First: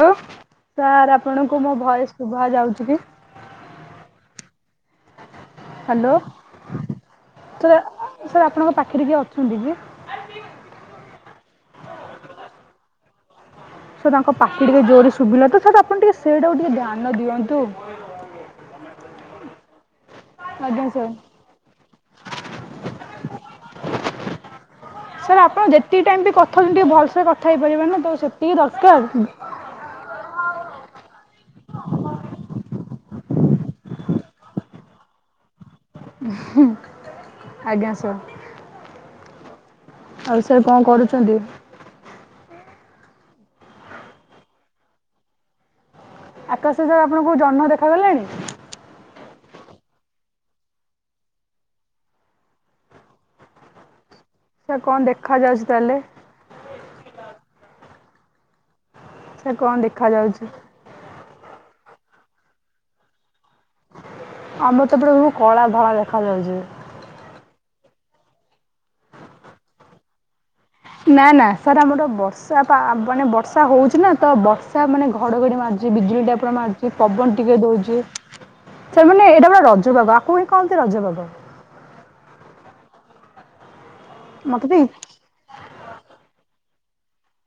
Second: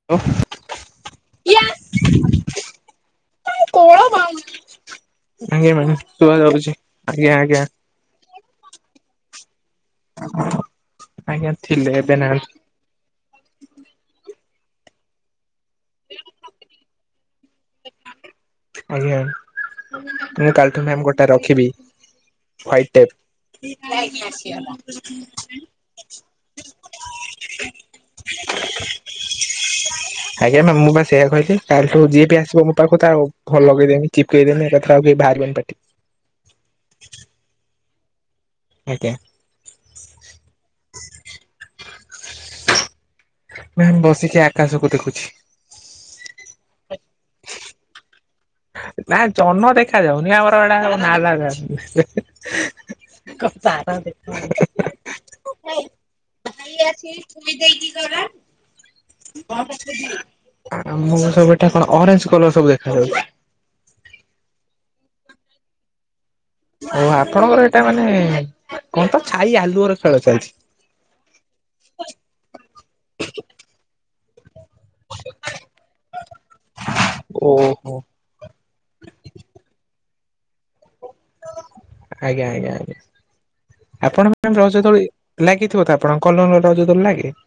Hello sir ଆପଣଙ୍କୁ ମୋ voice ଶୁଭା ଯାଉଛି କି? ଆଜ୍ଞା ମାଡାମ୍ ହ୍ୟାଲୋ ଶୁଭା ଯାଉଛି ଆଜ୍ଞା ଆଜ୍ଞା। ସାର୍ ସାର୍ ଆପଣଙ୍କ ପାଖରେ କିଏ ଅଛନ୍ତି କି? ଆଜ୍ଞା ଥିଲେ ଏବେ ନାହାନ୍ତି। ସାର୍ ତାଙ୍କ ପାଟି ଟିକେ ଜୋରରେ ଶୁଭିଲା ତ, ସାର୍ ଆପଣ ଟିକେ ସେଇଟାକୁ ଟିକେ ଧ୍ୟାନ ଦିଅନ୍ତୁ। ଆଜ୍ଞା ମୁଁ କାଲିଠୁ ଆଜ୍ଞା ମାମ୍ ସାର୍ ଗୋଟେ ରଖିବି ହ୍ଵାଇଟ ଟେପ୍। ସାର୍ ଆପଣ ଯେତିକି ଟାଇମ ବି କଥା ହେଉଛନ୍ତି, ଟିକେ ଭଲସେ କଥା ହେଇପାରିବେ ନା ତ ସେତିକି ଦରକାର ହୁଁ। ଆଜ୍ଞା ମ୍ୟାମ୍ ମୁଁ ବା ସେଇଆ କହିଲି କାଲିଠୁ ଯିଏ ବି ଆସିବ ମୁଁ ତା କଥା ଆଉ [unintelligible] ଲଗେଇ ଦେବି, ଚିପ୍କେଇ ଦେବି ଏକାଥରେ ଆଉ କିଏ ବାହାରିବେନି ପାଟି ଉଁ -ହୁଁ ଆଜ୍ଞା ସାର୍। ଆଜ୍ଞା। ଆଉ ସାର୍ କଣ କରୁଛନ୍ତି? ନାଇଁ ମୁଁ ବସିଛି ଆକାଶକୁ ଦେଖୁଛି। ଆକାଶରେ ଆପଣଙ୍କୁ ଜହ୍ନ ଦେଖାଗଲାଣି? ନା ଜହ୍ନ ଦେଖା ଯାଉନି ଆମର ଏଡ଼ା ସବୁ ନାଲାଗ ହା ହା। କଣ ତାରା ଦେ ସାର୍ କଣ ଦେଖାଯାଉଛି ତାହେଲେ? [unintelligible] ଆମକୁ ସବୁ ଏଠି ସାର୍ କଣ ଦେଖାଯାଉଛି? ଅରେଞ୍ଜ କଲର ସବୁ ଦେଖାଯାଉଛି। ଆମର ତ ପୁରା ସବୁ କଳା ଧଳା ଦେଖାଯାଉଛି। ଓ ଆପଣଙ୍କର ଏଇଟା ମାନେ କଣ ତ ଛାଇ ଆଲୁଅର ଖେଳ ଚାଲିଛି। ନା ନା ସାର୍ ଆମର ବର୍ଷା ପା ମାନେ ବର୍ଷା ହଉଛି ନା ତ ବଷ ସାର ମାନେ ଘଡଘଡି ମାରୁଛି, ବିଜୁଳି ଟା ପୁରା ମାରୁଛି, ପବନ ଟିକେ ଓହୋ ଦଉଛି। ସାର୍ ମାନେ ଏଇଟା ପୁରା ରଜ ପାଗ ଆକୁ ହିଁ କହନ୍ତି ରଜପାଗ। ଆଜ୍ଞା ଆଜ୍ଞା ଆଜ୍ଞା। ଆପଣ [unintelligible] ମୋତେ ବି ରଜ ଦୋଳି ଲାଗିଥିବ ତ ଆପଣଙ୍କର କଲୋନି ର ରଜ ଦୋଳି ଲାଗେ?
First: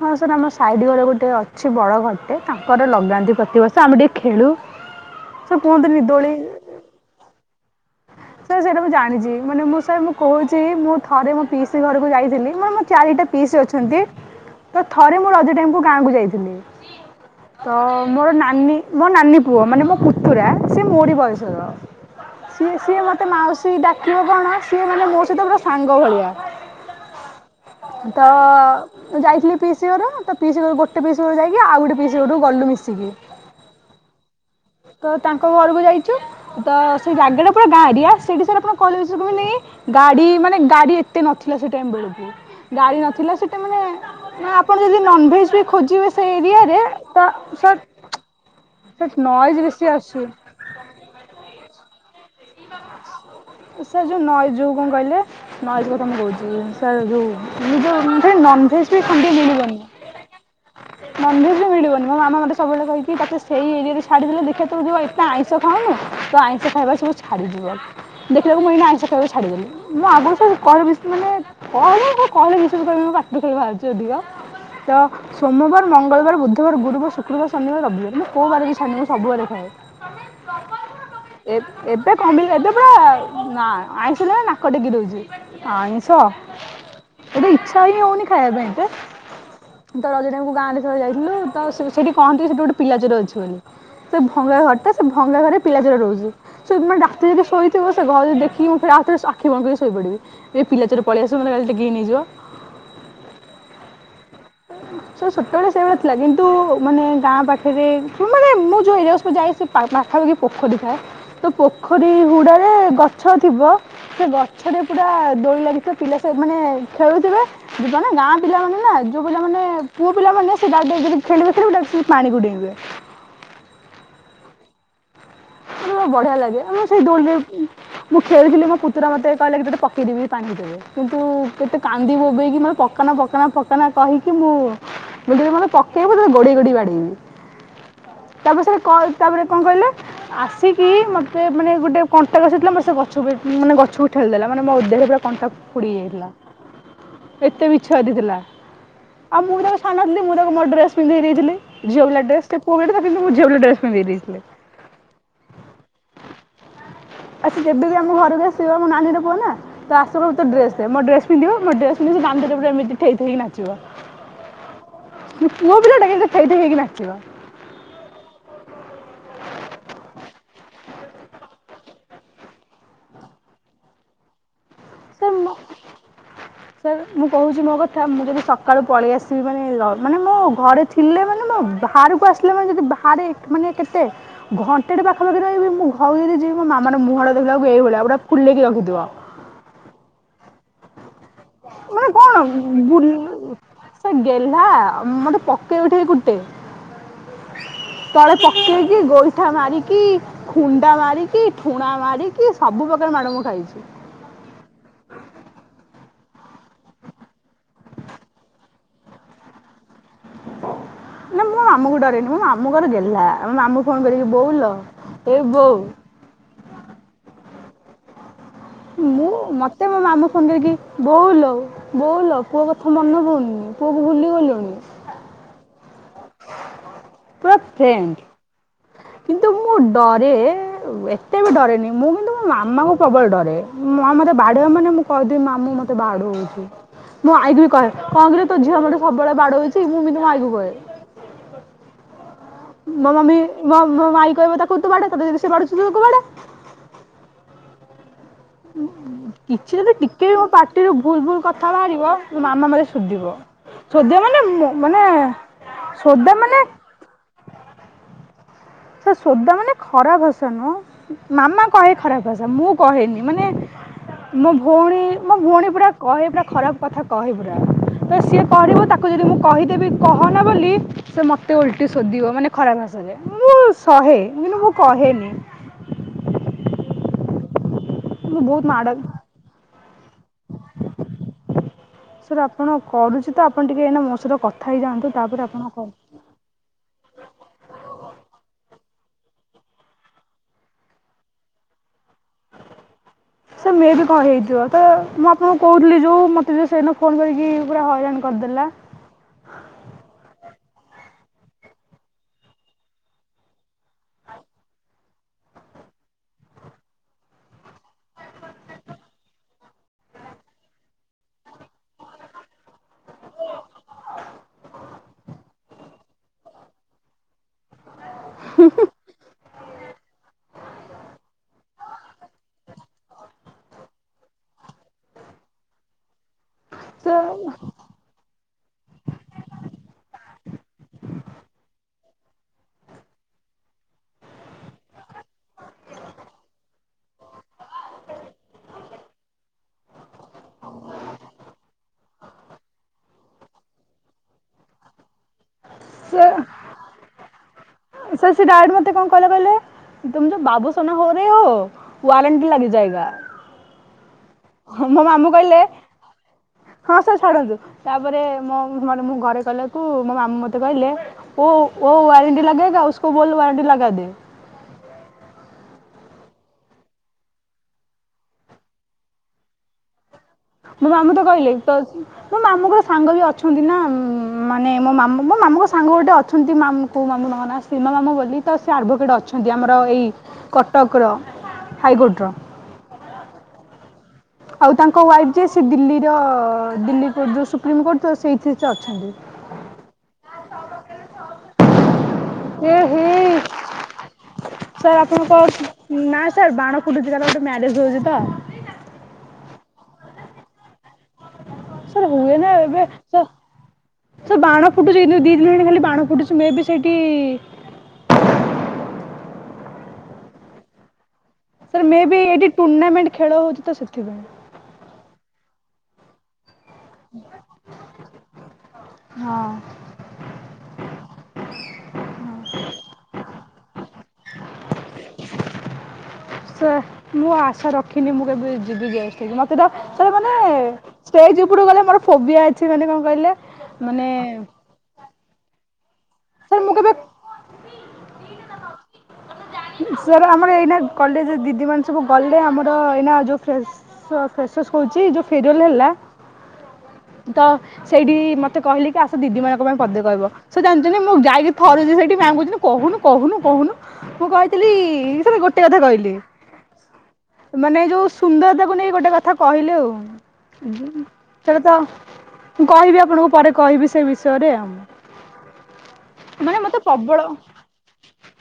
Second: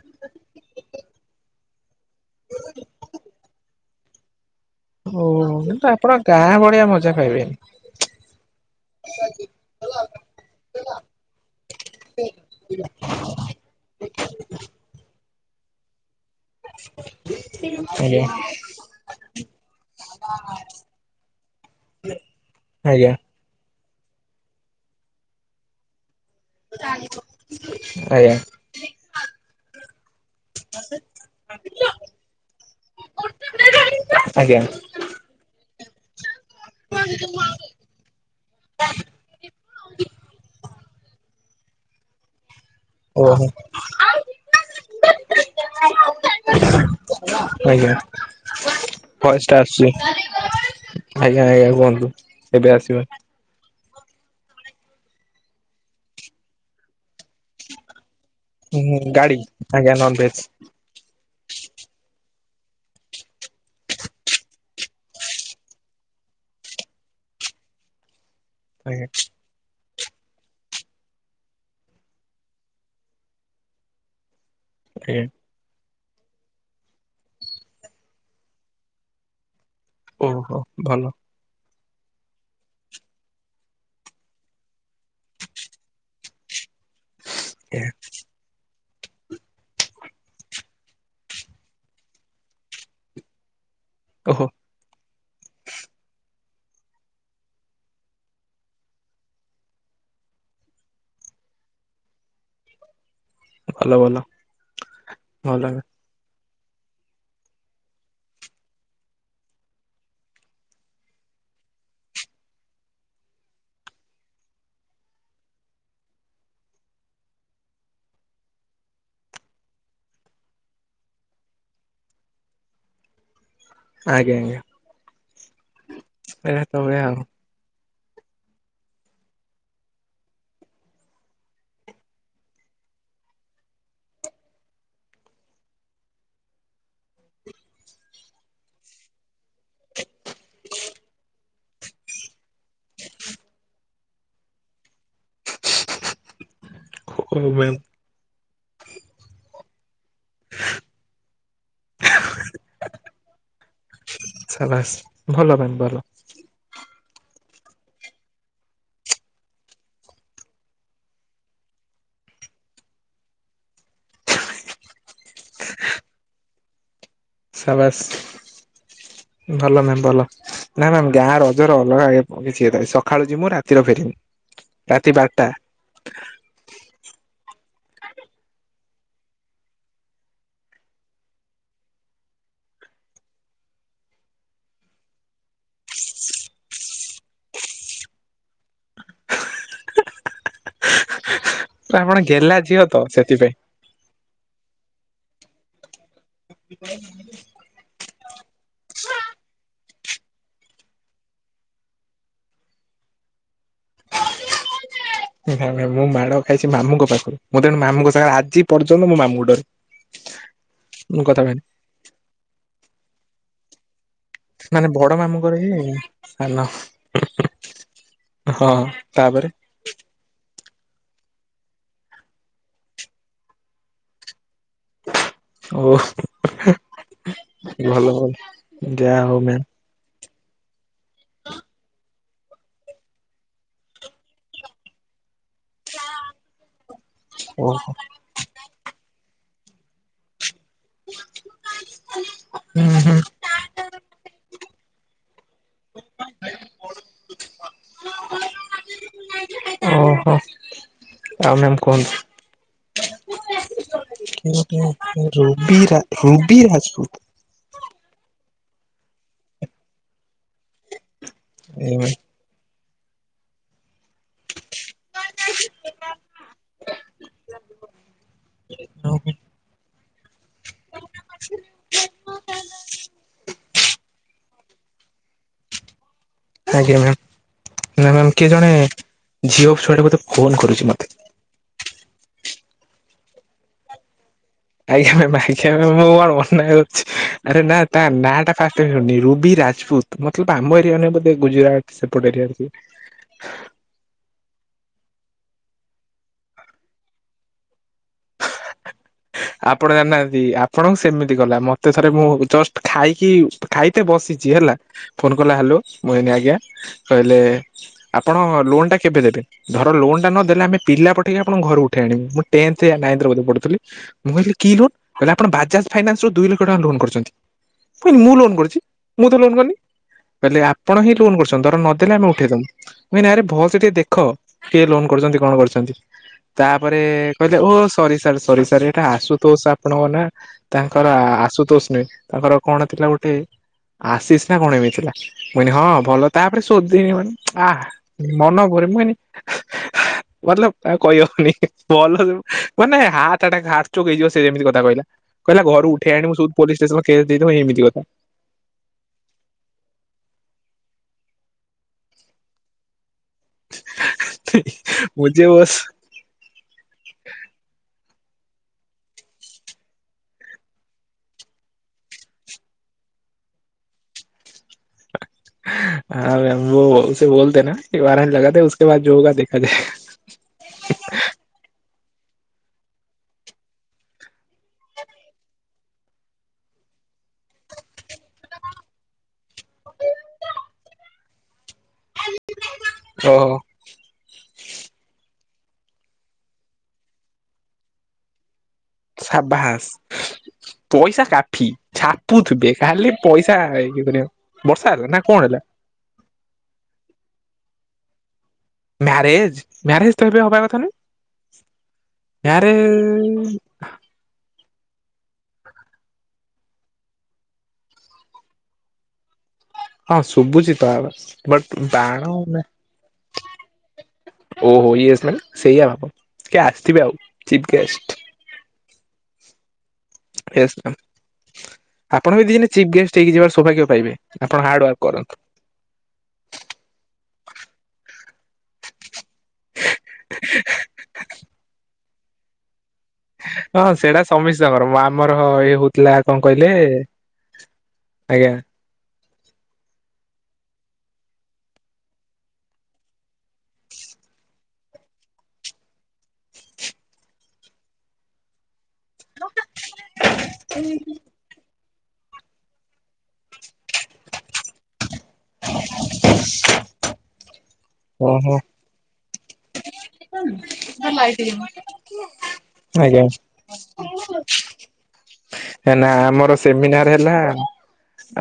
ହଁ ସାର୍ ଆମ ସାଇଟ୍ ଘରେ ଗୋଟେ ଅଛି ବଡ ଘରଟେ ତାଙ୍କର ଲଗାନ୍ତି ପ୍ରତିବର୍ଷ। ଆମେ ଟିକେ ଖେଳୁ। ଓ ହୋ ସାର୍ କିନ୍ତୁ କୁହନ୍ତିନି ଆପଣ ଦୋଳି ଗାଁ ଭଳିଆ ମଜା ପାଇବେନି। ସାର୍ ସେଇଟା ମୁଁ ଜାଣିଛି ମାନେ ମୁଁ ସାର୍ ମୁଁ କହୁଛି ମୁଁ ଥରେ ମୋ ପିଇସି ଘରକୁ ଯାଇଥିଲି। ମାନେ ମୁଁ ଚାରିଟା ପିଇସି ଅଛନ୍ତି। ତ ଥରେ ମୁଁ ରଜ ଟାଇମ୍ କୁ ଗାଁକୁ ଯାଇଥିଲି। ତ ଆଜ୍ଞା। ମୋର ନାନୀ ମୋ ନାନୀ ପୁଅ ମାନେ ମୋ ପୁତୁରା ସେ ମୋରି ବୟସର। ସିଏ ସିଏ ଆଜ୍ଞା ମତେ ମାଉସୀ ଡାକିବ କଣ, ସିଏ ମାନେ ମୋ ସହିତ ପୁରା ସାଙ୍ଗ ଭଳିଆ। ତ ଆଜ୍ଞା ଯାଇଥିଲି ପିଇସି ଘର ତ ପିଇସି ଘରକୁ ଗୋଟେ ପିଇସି ଘରକୁ ଯାଇକି ଆଉ ଗୋଟେ ପିଇସି ଘରକୁ ଗଲୁ ମିଶିକି। ଆଜ୍ଞା। ତ ତାଙ୍କ ଘରକୁ ଯାଇଛୁ। ତ ସେଇ ଜାଗାଟା ପୁରା ଗାଁ ଏରିଆ। ସେଇଠି ସାର ଆପଣ କହିଲେ ବିଶ୍ୱାସ କରିବେନି ଗାଡି ମାନେ ଗାଡି ଏତେ ନଥିଲା ସେ ଟାଇମ ବେଳକୁ। ଗାଡି ନଥିଲା ଓହୋ ସେଟା ମାନେ ନା ଆପଣ ଯଦି ନନଭେଜ ବି ଖୋଜିବେ ସେ ଏରିଆରେ ତ ସାର୍ ସେଠି ଭଏସ ଟା ନଏଜ୍ ଆସଛି ବେଶୀ ଆସୁଛି ଆଜ୍ଞା ଆଜ୍ଞା କୁହନ୍ତୁ? ଏବେ ଆସିବ [inaudible] ସାର୍ ଯୋଉ ନଏଜ ଯୋଉ କଣ କହିଲେ ନଏଜ କଥା ମୁଁ କହୁଛି ସାର୍ ଯୋଉ ହୁଁଁ ଗାଡି ଆଜ୍ଞା ନନଭେଜ। ନନଭେଜ ବି ମିଳିବନି ମୋ ମାମା ମତେ ସବୁବେଳେ କହିକି ତତେ ସେଇ ଏରିଆ ରେ ଛାଡ଼ି ଦେଲେ ଦେଖିବା ତୁ ଯୋଉ ଏତେ ଆଇଁଷ ଆଇଁଷ ଖାଉନୁ ତୋ ଆଇଁଷ ଖାଇବା ସବୁ ଛାଡିଯିବ ଦେଖିଲା ବେଳକୁ ମୁଁ ଏଇନା ଆଇଁଷ ଆଜ୍ଞା ଖାଇବା ଛାଡ଼ିଦେଲି। ମୁଁ ଆଗରୁ ସବୁ କଏ ବିଷୁ ମାନେ କହିଲେ ମୁଁ କହିଲେ ବିଶ୍ଵାସ କରିବୁନି ମୋ ପାଟି ରୁ ଖାଲି ବାହାରୁଛି ଅଧିକ ତ ଆଜ୍ଞା ସୋମବାର ମଙ୍ଗଳବାର ବୁଧବାର ଗୁରୁବାର ଶୁକ୍ରବାର ଶନିବାର ରବିବାର ମୁଁ କୋଉ ବାର ବି ଛାଡିନି ସବୁ ବାରେ ଖାଏ। ଓହୋ ଭଲ। ଏ ଏବେ କମଲା ଏବେ ପୁରା ନା ଆଇଁଷ ନା ନାକ ଟେକି ଦଉଛି ଆଇଁଷ ଏଠି ଇଚ୍ଛା ଆଜ୍ଞା ହିଁ ହଉନି ଖାଇବା ପାଇଁ ଏତେ ତ ରଜ ଟାଇମଙ୍କୁ ଗାଁରେ ସ ଯାଇଥିଲୁ ତ ସେଇଠି କହନ୍ତି କି ସେଇଠି ଗୋଟେ ପିଲାଚୋର ଅଛି ବୋଲି ସେ ଓହୋ ଭଙ୍ଗା ଘର ଟା ସେ ଭଙ୍ଗା ଘରେ ପିଲାଚୋର ରହୁଛି ସେଇମେ ଡାତିରେ ଯଜି ଶୋଇଥିବ ସେ ଘରେ ଦେଖି ମୁଁ ରାତିରେ ଆଖି ବନ୍ଦ କରିକୀ ଶୋଇପଡ଼ିବି। ଏ ପିଲାଚୋର ପଳିଆସିବ ମତେ କାଳେ ଟେକିକି ନେଇଯିବ [unintelligible] ଭଲ ସେ ଭଲ। ସେତେବେଳେ ସେଇଭଳିଆ ହେଲା କିନ୍ତୁ ମାନେ ଗାଁ ପାଖରେ ମାନେ ମୁଁ ଯୋଉ ଏରିଆ ସବୁ ଯାଏ ସେ ପା ପାଖାପାଖି ପୋଖରୀ ଥାଏ ତ ପୋଖରୀ ହୁଡାରେ ଗଛ ଥିବ ସେ ଗଛରେ ପୁରା ଦୋଳି ଲାଗିଥିବ ପିଲା ସବୁ ସେ ମାନେ ଖେଳୁଥିବେ ଯିବା ନା ଗାଁ ପିଲାମାନେ ନା ଯୋଉ ପିଲାମନେ ପୁଅ ପିଲାମାନେ ସେ [inaudible] ଖେଳିବେ ଖେଳିବେ ପାଣିକୁ ଡେଇଁବେ ଆଜ୍ଞା ଆଜ୍ଞା। ବଢିଆ ଲାଗେ ଏଇଆ ତ ମୁଁ ହୁଏ ସେଇ ଆଉ ଦୋଳିରେ ମୁଁ ଖେଳିଥିଲି ମୋ ପୁତୁରା ମତେ କହିଲା କି ତୋତେ ପକେଇଦେବି ପାଣିି ଭିତରେ କିନ୍ତୁ କେତେ କାନ୍ଦି ବୋବେଇକି ନା ମୋତେ ପକାନ ପକାନ ପକାନ କହିକି ମୁଁ ମୁଁ କହିଲି ମତେ ପକେଇବୁ ତତେ ଗୋଡେଇ ଗୋଡେଇ ବାଡେଇବି ତାପରେ ସେ କ ତାପରେ କଣ କହିଲେ ଆସିକି ମୋତେ ମାନେ ଗୋଟେ କଣ୍ଟା ଗଛ ଥିଲା ମତେ ସେ ମାନେ ଗଛକୁ ଉପ ଠେଲି ଦେଲା ମାନେ ମୋ ଦେହରେ ପୁରା କଣ୍ଟା ପୁ ଫୁଡିହେଇ ଯାଇଥିଲା ଓ ଏତେ ମ୍ୟାମ୍ ବିଛୁଆତି ଥିଲା ଆଉ ମୁଁ ବି ତା ଥାନ ଥିଲି ମୁଁ ଯେଉ ମୋ ଡ୍ରେସ୍ ପିନ୍ଧେଇ ଦେଇ ଥିଲି ଝିଅ ପିଲା ଡ୍ରେସ୍ ସେ ପୁଆ ପିଲା କିନ୍ତ ମୁଁ ଝିଅପିଲା ଡ୍ରେସ୍ ପିନ୍ଧେଇ ଦେଇଥିଲି ସାବାସ୍ ଭଲ ପାଇଁ ଭଲ। ଆଉ ସିଏ ଯେବେ ବି ଆମ ଘରକୁ ଆସିବ ମୋ ନାନୀ ର ପୁଅ ନା ତ ଆସିବ ମତେ କହିବା ତୋ ଡ୍ରେସ୍ ଦେ ମୋ ଡ୍ରେସ ପିନ୍ଧିବ ମୋ ଡ୍ରେସ୍ ପିନ୍ଧିବ ସେ ଦାଣ୍ଡରେ ପୁରା ଏମିତି ଥେଇଥେଇକି ନାଚିବ। ପୁଅ ପିଲାଟା କିନ୍ତୁ ଥେଇଥେଇ ହେଇକି ନାଚିବ। ଶାବାସ୍ ଭଲ ମ୍ୟାମ୍ ଭଲ। ନାଇ ମ୍ୟାମ୍ ଗାଁ ରଜରେ ଅଲଗା କିଛି ହେଇଥାଏ ସକାଳୁ ଜିମୁଁ ରାତିରେ ଫେରୀମି। ରାତି ବାରଟା। ସେ ସାର୍ ମୁଁ କହୁଛି ମୋ କଥା ମୁଁ ଯଦି ସକାଳୁ ପଳେଇ ଆସିବି ମାନେ ର ମାନେ ମୋ ଘରେ ଥି ପିଲେ ମାନେ ମ ବାହାରକୁ ଆସିଲେ ମାନେ ଯଦି ବାହାରେ ମାନେ କେତେ ଘଣ୍ଟେଟେ ପାଖପାଖି ରହିବି ମୁଁ ଘର କୁ ଯଦି ଯିବି ମୋ ମାମା ର ମୁଁହ ଟା ଦେଖିଲା ବେଳକୁ ଏଇଭଳିଆ ଫୁଲେଇକି ରଖିଥିବ। ମାନେ ଆପଣ କଣ ଗେହ୍ଲା ଝିଅ ତ ବୁ ସେଥିପାଇଁ ସେ ଗେହ୍ଲା ମତେ ପକେଇ ଉଠେଇକି କୁଟେ କି [unintelligible] ତଳେ ପକେଇକି ଗୋଇଠା ମାରିକି ଖୁଣ୍ଡା ମାରିକି ଠୁଣା ମାରିକି ସବୁ ପ୍ରକାର ମାଡ଼ ମୁଁ ଖାଇଛି ନାଇଁ ନାଇଁ ମୁଁ ମାଡ଼ ଖାଇଛି ମାମୁଁଙ୍କ ପାଖରୁ ମୁଁ ତେଣୁ ମାମୁଙ୍କ ସାଙ୍ଗରେ ଆଜି ପର୍ଯ୍ୟନ୍ତ ମୋ ମାମୁଁ ଡରେ କଥା ନା ମୁଁ କହନି ମୋ ମାମୁଁଙ୍କୁ ଡରେନି ମୁଁ ମାମୁଁ ଙ୍କର ଗେହ୍ଲା ମାମୁଁ ଫୋନ୍ କରିକି ବୋଉଲ ଏ ବୋଉ ହ୍ୟାଲୋ ହଁ ତାପରେ ସେ ମୋ ମାମୁଁ ସାଙ୍ଗେକି ବୋଉ ଲୋ। ବୋଉଲୋ ପୁଅ କଥା ମନେ ପଉନି ପୁଅକୁ ଭୁଲି ଗଲୁଣି। ଓ ପୁରା [unintelligible] ଫ୍ରେଣ୍ଡ୍ ଭଲ ଯାହା ହଉ କିନ୍ତୁ ମ୍ୟାମ୍ ମୁଁ ଡରେ ଏତେ ବି ଡରେନି ମୁଁ କିନ୍ତୁ ମାମା କୁ ପ୍ରବଳ ଡରେ ମାମା ମୋତେ ବାଡେଇବ ମାନେ ମୁଁ କହିଦେବି ମାମୁଁ ମତେ ବାଡଉଚି। ମୁଁ ଆଈ ବି ଓହୋ କହେ କଣ କହିଲେ ତୋ ଝିଅ ମୋତେ ସବୁବେଳେ ବାଡ ହଉଛି ମୁଁ ବି ମୋ ଆଈ କୁ କହେ। ହୁଁ ମୋ ହୁଁ। ମମି ମୋ ଆଇ କହିବ ତାକୁ ତୁ ବାଡା ତତେ ଯେମିତି ବାଡ଼ଉଚି ତୁ ତାକୁ ବାଡା। କିଛି ତ ତ ଟିକେ ଓହୋ ବି ମୋ ପାଟିରୁ ଭୁଲ ଭୁଲ ଆଉ କଥା ମ୍ୟାମ୍ କୁହନ୍ତୁ ବାହାରିବ ମୋ ମାମା ମତେ ସୁୁଧିବ। ସୋଦିବ ମାନେ ମୋ ମାନେ ରୁବି ରା ସଧ୍ୟା ରୁବି ମାନେ ରାଜପୁତ ସେ ସୋଦା ମାନେ ଖରାପ ଭାଷା ନୁହଁ ମାମା କହେ ଖରାପ ରହିଥା ମୁଁ କହେନି ମାନେ ମୋ ଭଉଣୀ ମୋ ଭଉଣୀ ପୁରା କହେ ପୁରା ଖରାପ କଥା କହେ ପୁରା। ତ ସିଏ କରିବ ତାକୁ ଯଦି ମୁଁ କହିଦେବି କହନା ବୋଲି ସେ ମୋତେ ଓଲ୍ଟି ଶୋଧିବ ମାନେ ଖରା ଭାଷାରେ। ମୁଁ ଶହେ କିନ୍ତୁ ମୁଁ କହେନି। ଆଜ୍ଞା ମ୍ୟାମ ନା ମ୍ୟାମ ମୁଁ କିଏ ବହୁତ ଜଣେ ମାଡ଼ ଝିଅ ଛୁଆଟେ ଫୋନ୍ କରୁଛି ମତେ। ସାର୍ ଆପଣ କରୁଛି ତ ଆପଣ ଟିକେ ଏନା ମୋ ସହିତ କଥା [unintelligible] ହେଇଯାଆନ୍ତୁ ତାପରେ ଆପଣ କହୁ ଆରେ ନା ତା ନାଁ ଟା ଫାଷ୍ଟ ନିରୁରୁବି ରାଜପୁତ ମତଲବ ଆମ ଏରିଆ [unintelligible] ବୋଧେ ଗୁଜୁରାଟ ସେପାଟେ ଏରିଆରେଥିଲା। [unintelligible] ସାର୍ ମେ ବି କଣ ହେଇଥିବ ତ ମୁଁ ଆପଣଙ୍କୁ କହୁଥିଲି ଯେଉଁ ମୋତେ ଯେ ସେଇଦିନ ଫୋନ୍ କରିକି ପୁରା ହଇରାଣ କରିଦେଲା। ଆପଣ ଜାଣିନାହାନ୍ତି ଆପଣଙ୍କୁ ସେମିତି ଗଲା ମତେ ଥରେ ମୁଁ ଜଷ୍ଟ ଖାଇକି ଖାଇତେ ବସିଛି ହେଲା ଫୋନ କଲା ହାଲୁ ମୁଁ ଏନି ଆଜ୍ଞା କହିଲେ ଆପଣ ଲୋନୋ ଟା କେବେ ଦେବେ? ଧର ଲୋନ ଟା ନ ଦେଲେ ଆମେ ପିଲା ପଠେଇକି ଆପଣଙ୍କୁ ଘରୁ ଉଠେଇ ଆଣିବ ମୁଁ [unintelligible] ପଢୁଥିଲି ମୁଁ କହିଲି କି ଲୋନ କହିଲେ ଆପଣ ବଜାଜ ଫାଇନାନ୍ସୁ ଦୁଇ ଲକ୍ଷ ଟଙ୍କା ଲୋନ କରିଛନ୍ତି। ମୁୁ କହିଲି ମୁଁ ଲୋନ କରିଛି ମୁଁ ତ ଲୋନ କରିନି। କହିଲେ ଆପଣ ହିଁ ଲୋନ କରୁଛନ୍ତି ଧର ନଦେଲେ ଆମେ ଉଠେଇଦବୁ। ମୁଁ କହିଲି ଆରେ ଭଲ ସେ ଟିକେ ଦେଖ କିଏ ଲୋନ କରୁଛନ୍ତି କଣ କରିଛନ୍ତି। ତାପରେ ସେ କହିଲେ ଓ ସରି ସାର ସରି ସାର ଏଟା ଆସୁ ତୋଷ ଆପଣଙ୍କ ନା? ତାଙ୍କର ଆଶୁତୋଷ ନୁହେଁ ତାଙ୍କର କଣ ଥିଲା ଗୋଟେ ଆଶିଶି ନା କଣ ଏମିତି ଥିଲା। ମୁଇଁ ହଁ ଭଲ ତାପରେ ଶୋଧୀଲି ମାନେ ଆ ମନ କରରେ [unintelligible] ମତଲବ କାହାକୁ କହିହବନି ଭଲ ମାନେ ହାଁ ଟାଟ ହାର୍ଟ ଚକ ହେଇିବ ସେ ଯେମିତି କଥା କହିଲା କହିଲା ଘରୁ ଉଠେଇ ଆଣିବୁ ଉେଇ ଆଣ ପୋଲିସ ଷ୍ଟେସ କେଶ ଦେଇଦେବୁ ଏମିତି କହିଲା। ସାର ସେ ଡାଇରେଟ ମୋତେ କଣ କହିଲେ? ତୁମ ଯ ବାବୁସାନ ହୋରେହ ୱରେଣ୍ଟ ଲାଗି ଯାଇଏଗା। ମୁଝେ କହିଲେ ବସ୍ ହଁ ସେ ଛାଡ଼ନ୍ତୁ ତାପରେ ମୋ ମ ମୁଁ ଘରେ କଲାକୁ ମୋ ମାମୁ ମତେ କହିଲେ ଓ ୱରେଣ୍ଟ ଲଗେଇଗା ଉଷୁକେ ବୋଲାରଣ୍ଟି ଲଗା ଦେ। [unintelligible] ମୋ ମାମୁଁ ତ କହିଲେ ତ ମୋ ମାମୁଁଙ୍କର ସାଙ୍ଗ ବି ଅଛନ୍ତି ନା ମାନେ ମୋ ମାମୁଁ ମୋ ମାମୁଁଙ୍କ ସାଙ୍ଗ ଗୋଟେ ଅଛନ୍ତି ମାଁ କୋଉଁ ମାମୁଁ ନନା। ସୀମା ମାମା ବୋଲି ତ ସେ ଆଡ଼ଭୋକେଟ୍ ଅଛନ୍ତି, ଆମର ଏଇ କଟକର ହାଇକୋର୍ଟର। ଓହୋ। ଆଉ ତାଙ୍କ ୱାଇଫ୍ ଯେ ସେ ଦିଲ୍ଲୀର-ଅ-ଅ-ଅ-ଅ ଦିଲ୍ଲୀଟ ଯୋଉ ସୁପ୍ରିମକୋର୍ଟ ସେଇଥିରେ ସେ ଅଛନ୍ତି। ସବାସ୍ ପଇସା କାଫି। ଛାପୁଥିବେ ଏ ହେ ଖାଲି ପଇସା ହେଇକ ଦୁନିଆ ବର୍ଷା ସାର୍ ହେଲା ନା ଆପଣଙ୍କ କଣ ହେଲା? ନା ସାର୍ ବାଣ ଫୁଟୁଛି କାହାର ଗୋଟେ ମ୍ୟାରେଜ୍ ହୋଉଛି ତ। ମ୍ୟାରେଜ୍ ମ୍ୟାରେଜ୍ ତ ଏବେ ହବା କଥା ନୁହେଁ, ସାର୍ ମ୍ୟାରେଏ-ଏ-ଏ-ଏ ସେ ବାଣ ଫୁଟୁଛି ଦୁଇ ଦିନ୍ ହେଲାଣି ଖାଲି ବାଣ ଫୁଛି ମେ ବି ସେଇଠି ହଁ ଶୁଭୁଛି ତାର। ସାର୍ ମେ ବି ଏଇଠି ଟୁର୍ଣ୍ଣାମେଣ୍ଟ୍ ଖେଳ ହୋଉଛି ତ ସେଥିପାଇଁ। ଓହୋ ଇଏ ମ ସେଇଆ ହବ କିଏ ଆସିଥିବେ ଆଉ ଚିପ୍ ଗେଷ୍ଟ୍। ହଁ। ୟେସ୍ ମାମ୍ ଆପଣ ବି ଦିନେ ଚିଫ୍ ଗେଷ୍ଟ୍ ହେଇକି ଯିବାର ସୌଭାଗ୍ୟ ପାଇବେ, ଆପଣ ହାର୍ଡ ୱାର୍କ କରନ୍ତୁ। ସେ ମୁଁ ଆଶା ରଖିନି ମୁଁ କେବେ ଯିବି ଗେଷ୍ଟ୍ ହେଇକି ମତେ ତ ସେ ମାନେ ସେଇ ଯୁଗୁରୁ ଗଲେ ମୋର ଫୋଭିଆ ଅଛି ମାନେ କଣ କହିଲେ? ହଁ ମାନେ ସେଟା ସମୀସ୍ତଙ୍କର ଆମର ଇଏ ହଉଥିଲା କଣ ସାର୍ କହିଲେ ମୁଁ କେବେ ଆଜ୍ଞା। ସାର୍ ଆମର ଏଇନା କଲେଜ୍ ଦିଦି ମାନେ ସବୁ ଗଲେ ଆମର ଏଇନା ଯୋଉ ଫ୍ରେଶ୍ ଫ୍ରେସସ୍ କହୁଛି ଯୋଉଁ ଫେରୁଆଲ୍ ହେଲା। ତ ସେଇଠି ମତେ କହିଲି କି ଆସ ଦିଦି ମାନଙ୍କ ପାଇଁ ପଦେ କହିବ, ସେ ଜାଣିଛନ୍ତି ମୁଁ ଯାଇକି ଥରୁଛି ସେଇଠି ମ୍ୟାମ୍ କହୁଛନ୍ତି କହୁନୁ -କହୁନୁ- କହୁନୁ। ମୁଁ କହିଥିଲି ସାର୍ ଗୋଟେ କଥା କହିଲି। ମାନେ ଯୋଉ ଓହୋ ସୁନ୍ଦରତାକୁ ନେଇ ଗୋଟେ କଥା କହିଲି ଆଉ। ସେଟା ତ ମୁଁ କହିବି ଆଜ୍ଞା। ଆପଣଙ୍କୁ ପରେ କହିବି ସେ ବିଷୟରେ ଆଉ। ନା ଆମର ମାନେ ମତେ ସେମିନାର୍ ପ୍ରବଳ ହେଲା।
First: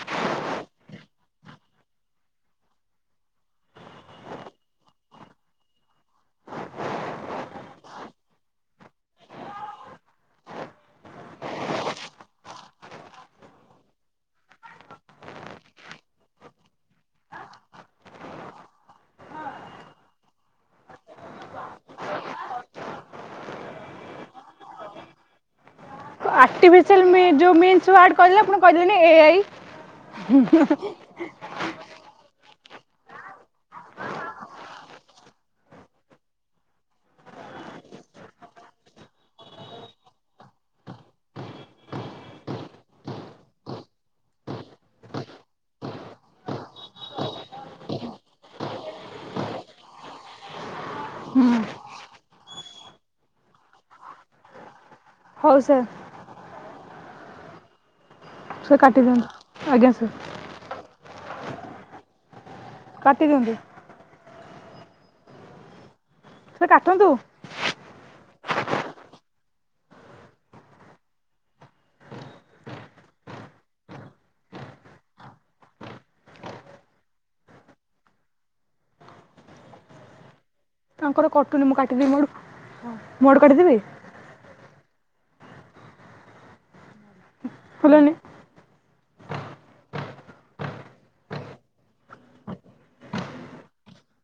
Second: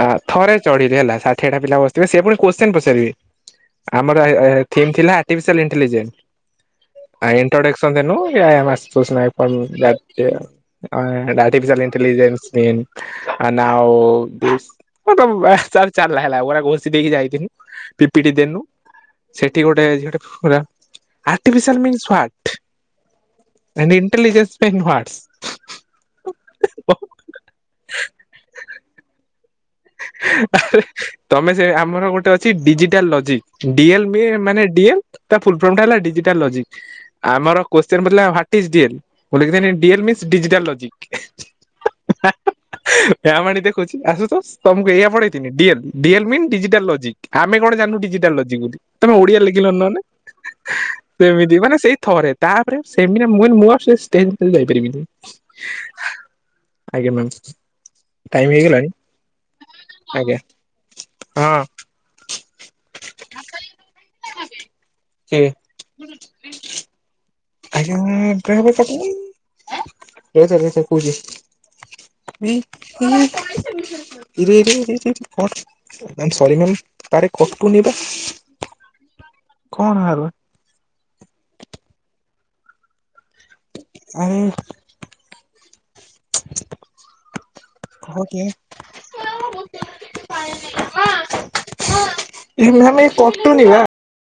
ଆ ଥରେ ଚଢିଲି ହେଲା ଷାଠିଏଠା ପିଲା ବସଥିବେ, ସେ ପୁଣି କୋଶ୍ଚିନ୍ ପଚାରିବେ। ଆମର ଏ-ଏ ଥିମ୍ ଥିଲା, ଆର୍ଟିଫିସିଆଲ୍ ଇଣ୍ଟେଲିଜେନ୍ସ। ଆଉ ଇଣ୍ଟ୍ରୋଡକ୍ସ ଅନ୍ ଦେନୁ [inaudible] ହଁ ଆର୍ଟିଫିଲଣ୍ଟେଲିଜେନ୍ସ ଆ ନାଓ-ଓ ତ ଚା ହେଲା ଗ- ଘଷି ଦେଇକି ଯାଇଥିଲିନୁ ପିପିଟି ଦେନୁ ସେଠି ଗୋଟେ ଝିଅ ଟେ ପୁରା artificial means what intelligence means what's. Artificial ମି ଯୋଉ ମିନ୍ସ୍ ୱାଟ୍ ଯୋଉ କହିଲେ କହିଲାନି ଏ ଆଇ। ଆରେ। ତମେ ସେ ଆମର ଗୋଟେ ଅଛି ଡିଜିଟାଲ୍ ଲଜିକ୍ ଡିଏଲ ମାନେ ଡିଏଲ୍। ତା ଫୁଲ୍ ଫର୍ମ ଟା ହେଲା ଡିଜିଟାଲ୍ ଲୋଜିକ୍। ଆମର କୋଶ୍ଚିନ୍ ପଡ଼ିଥିଲା ୱାଟ୍ ଇଜ୍ ଡିଲ୍ ମୁଁ ଲେଖିଦେନି ଡିଏଲ୍ ମିନ୍ସ୍ ଡିଜିଟାଲ୍ ଲଜିକ୍। ଏ ମାଣି ଦେଖୁଛି ଆସୁ ତୋଷ୍ ତମକୁ ଏଆ ପଢେଇ ତିନି ଡିଏଲ ଡିଏଲ୍ ମି ଡିଜିଟାଲ୍ ଲଜିକ୍ ଆମେ କଣ ଜାଣିନୁ ଡିଜିଟାଲ୍ ଲୋଜ୍ ବୋଲି। ତମେ ଓଡିଆ ଲେଖିଲନି ନହେଲେ। ସେମିତି ମାନେ ସେଇ ଥରେ ତାପରେ ସେମି ମୁ- ମୁଁ ଆଉ ଷ୍ଟେଜ୍ ଯାଇପାରିବିନି। ହଉ ସାର୍। ଆଜ୍ଞା ମ୍ୟାମ୍। ସାର କାଟି ଦିଅନ୍ତୁ ଆଜ୍ଞା ସାର୍। ଆ ହଁ। କାଟି ଦିଅନ୍ତୁ। କିଏ? ହୁଁଁ। ସାର କାଟନ୍ତୁ। [inaudible] [inaudible] ରି ତାରେ କଟୁନ ବା କଣ ଆ ତାଙ୍କର କଟୁନୀ ମୁଁ କାଟିଦେବି ମୋ ଆଡୁ ମୋ ଆଡୁ କାଟିଦେବି। ଆରେ ହେଲାନି। ହ କି। [inaudible] ଏମେ ଏ କଟୁନି ନା।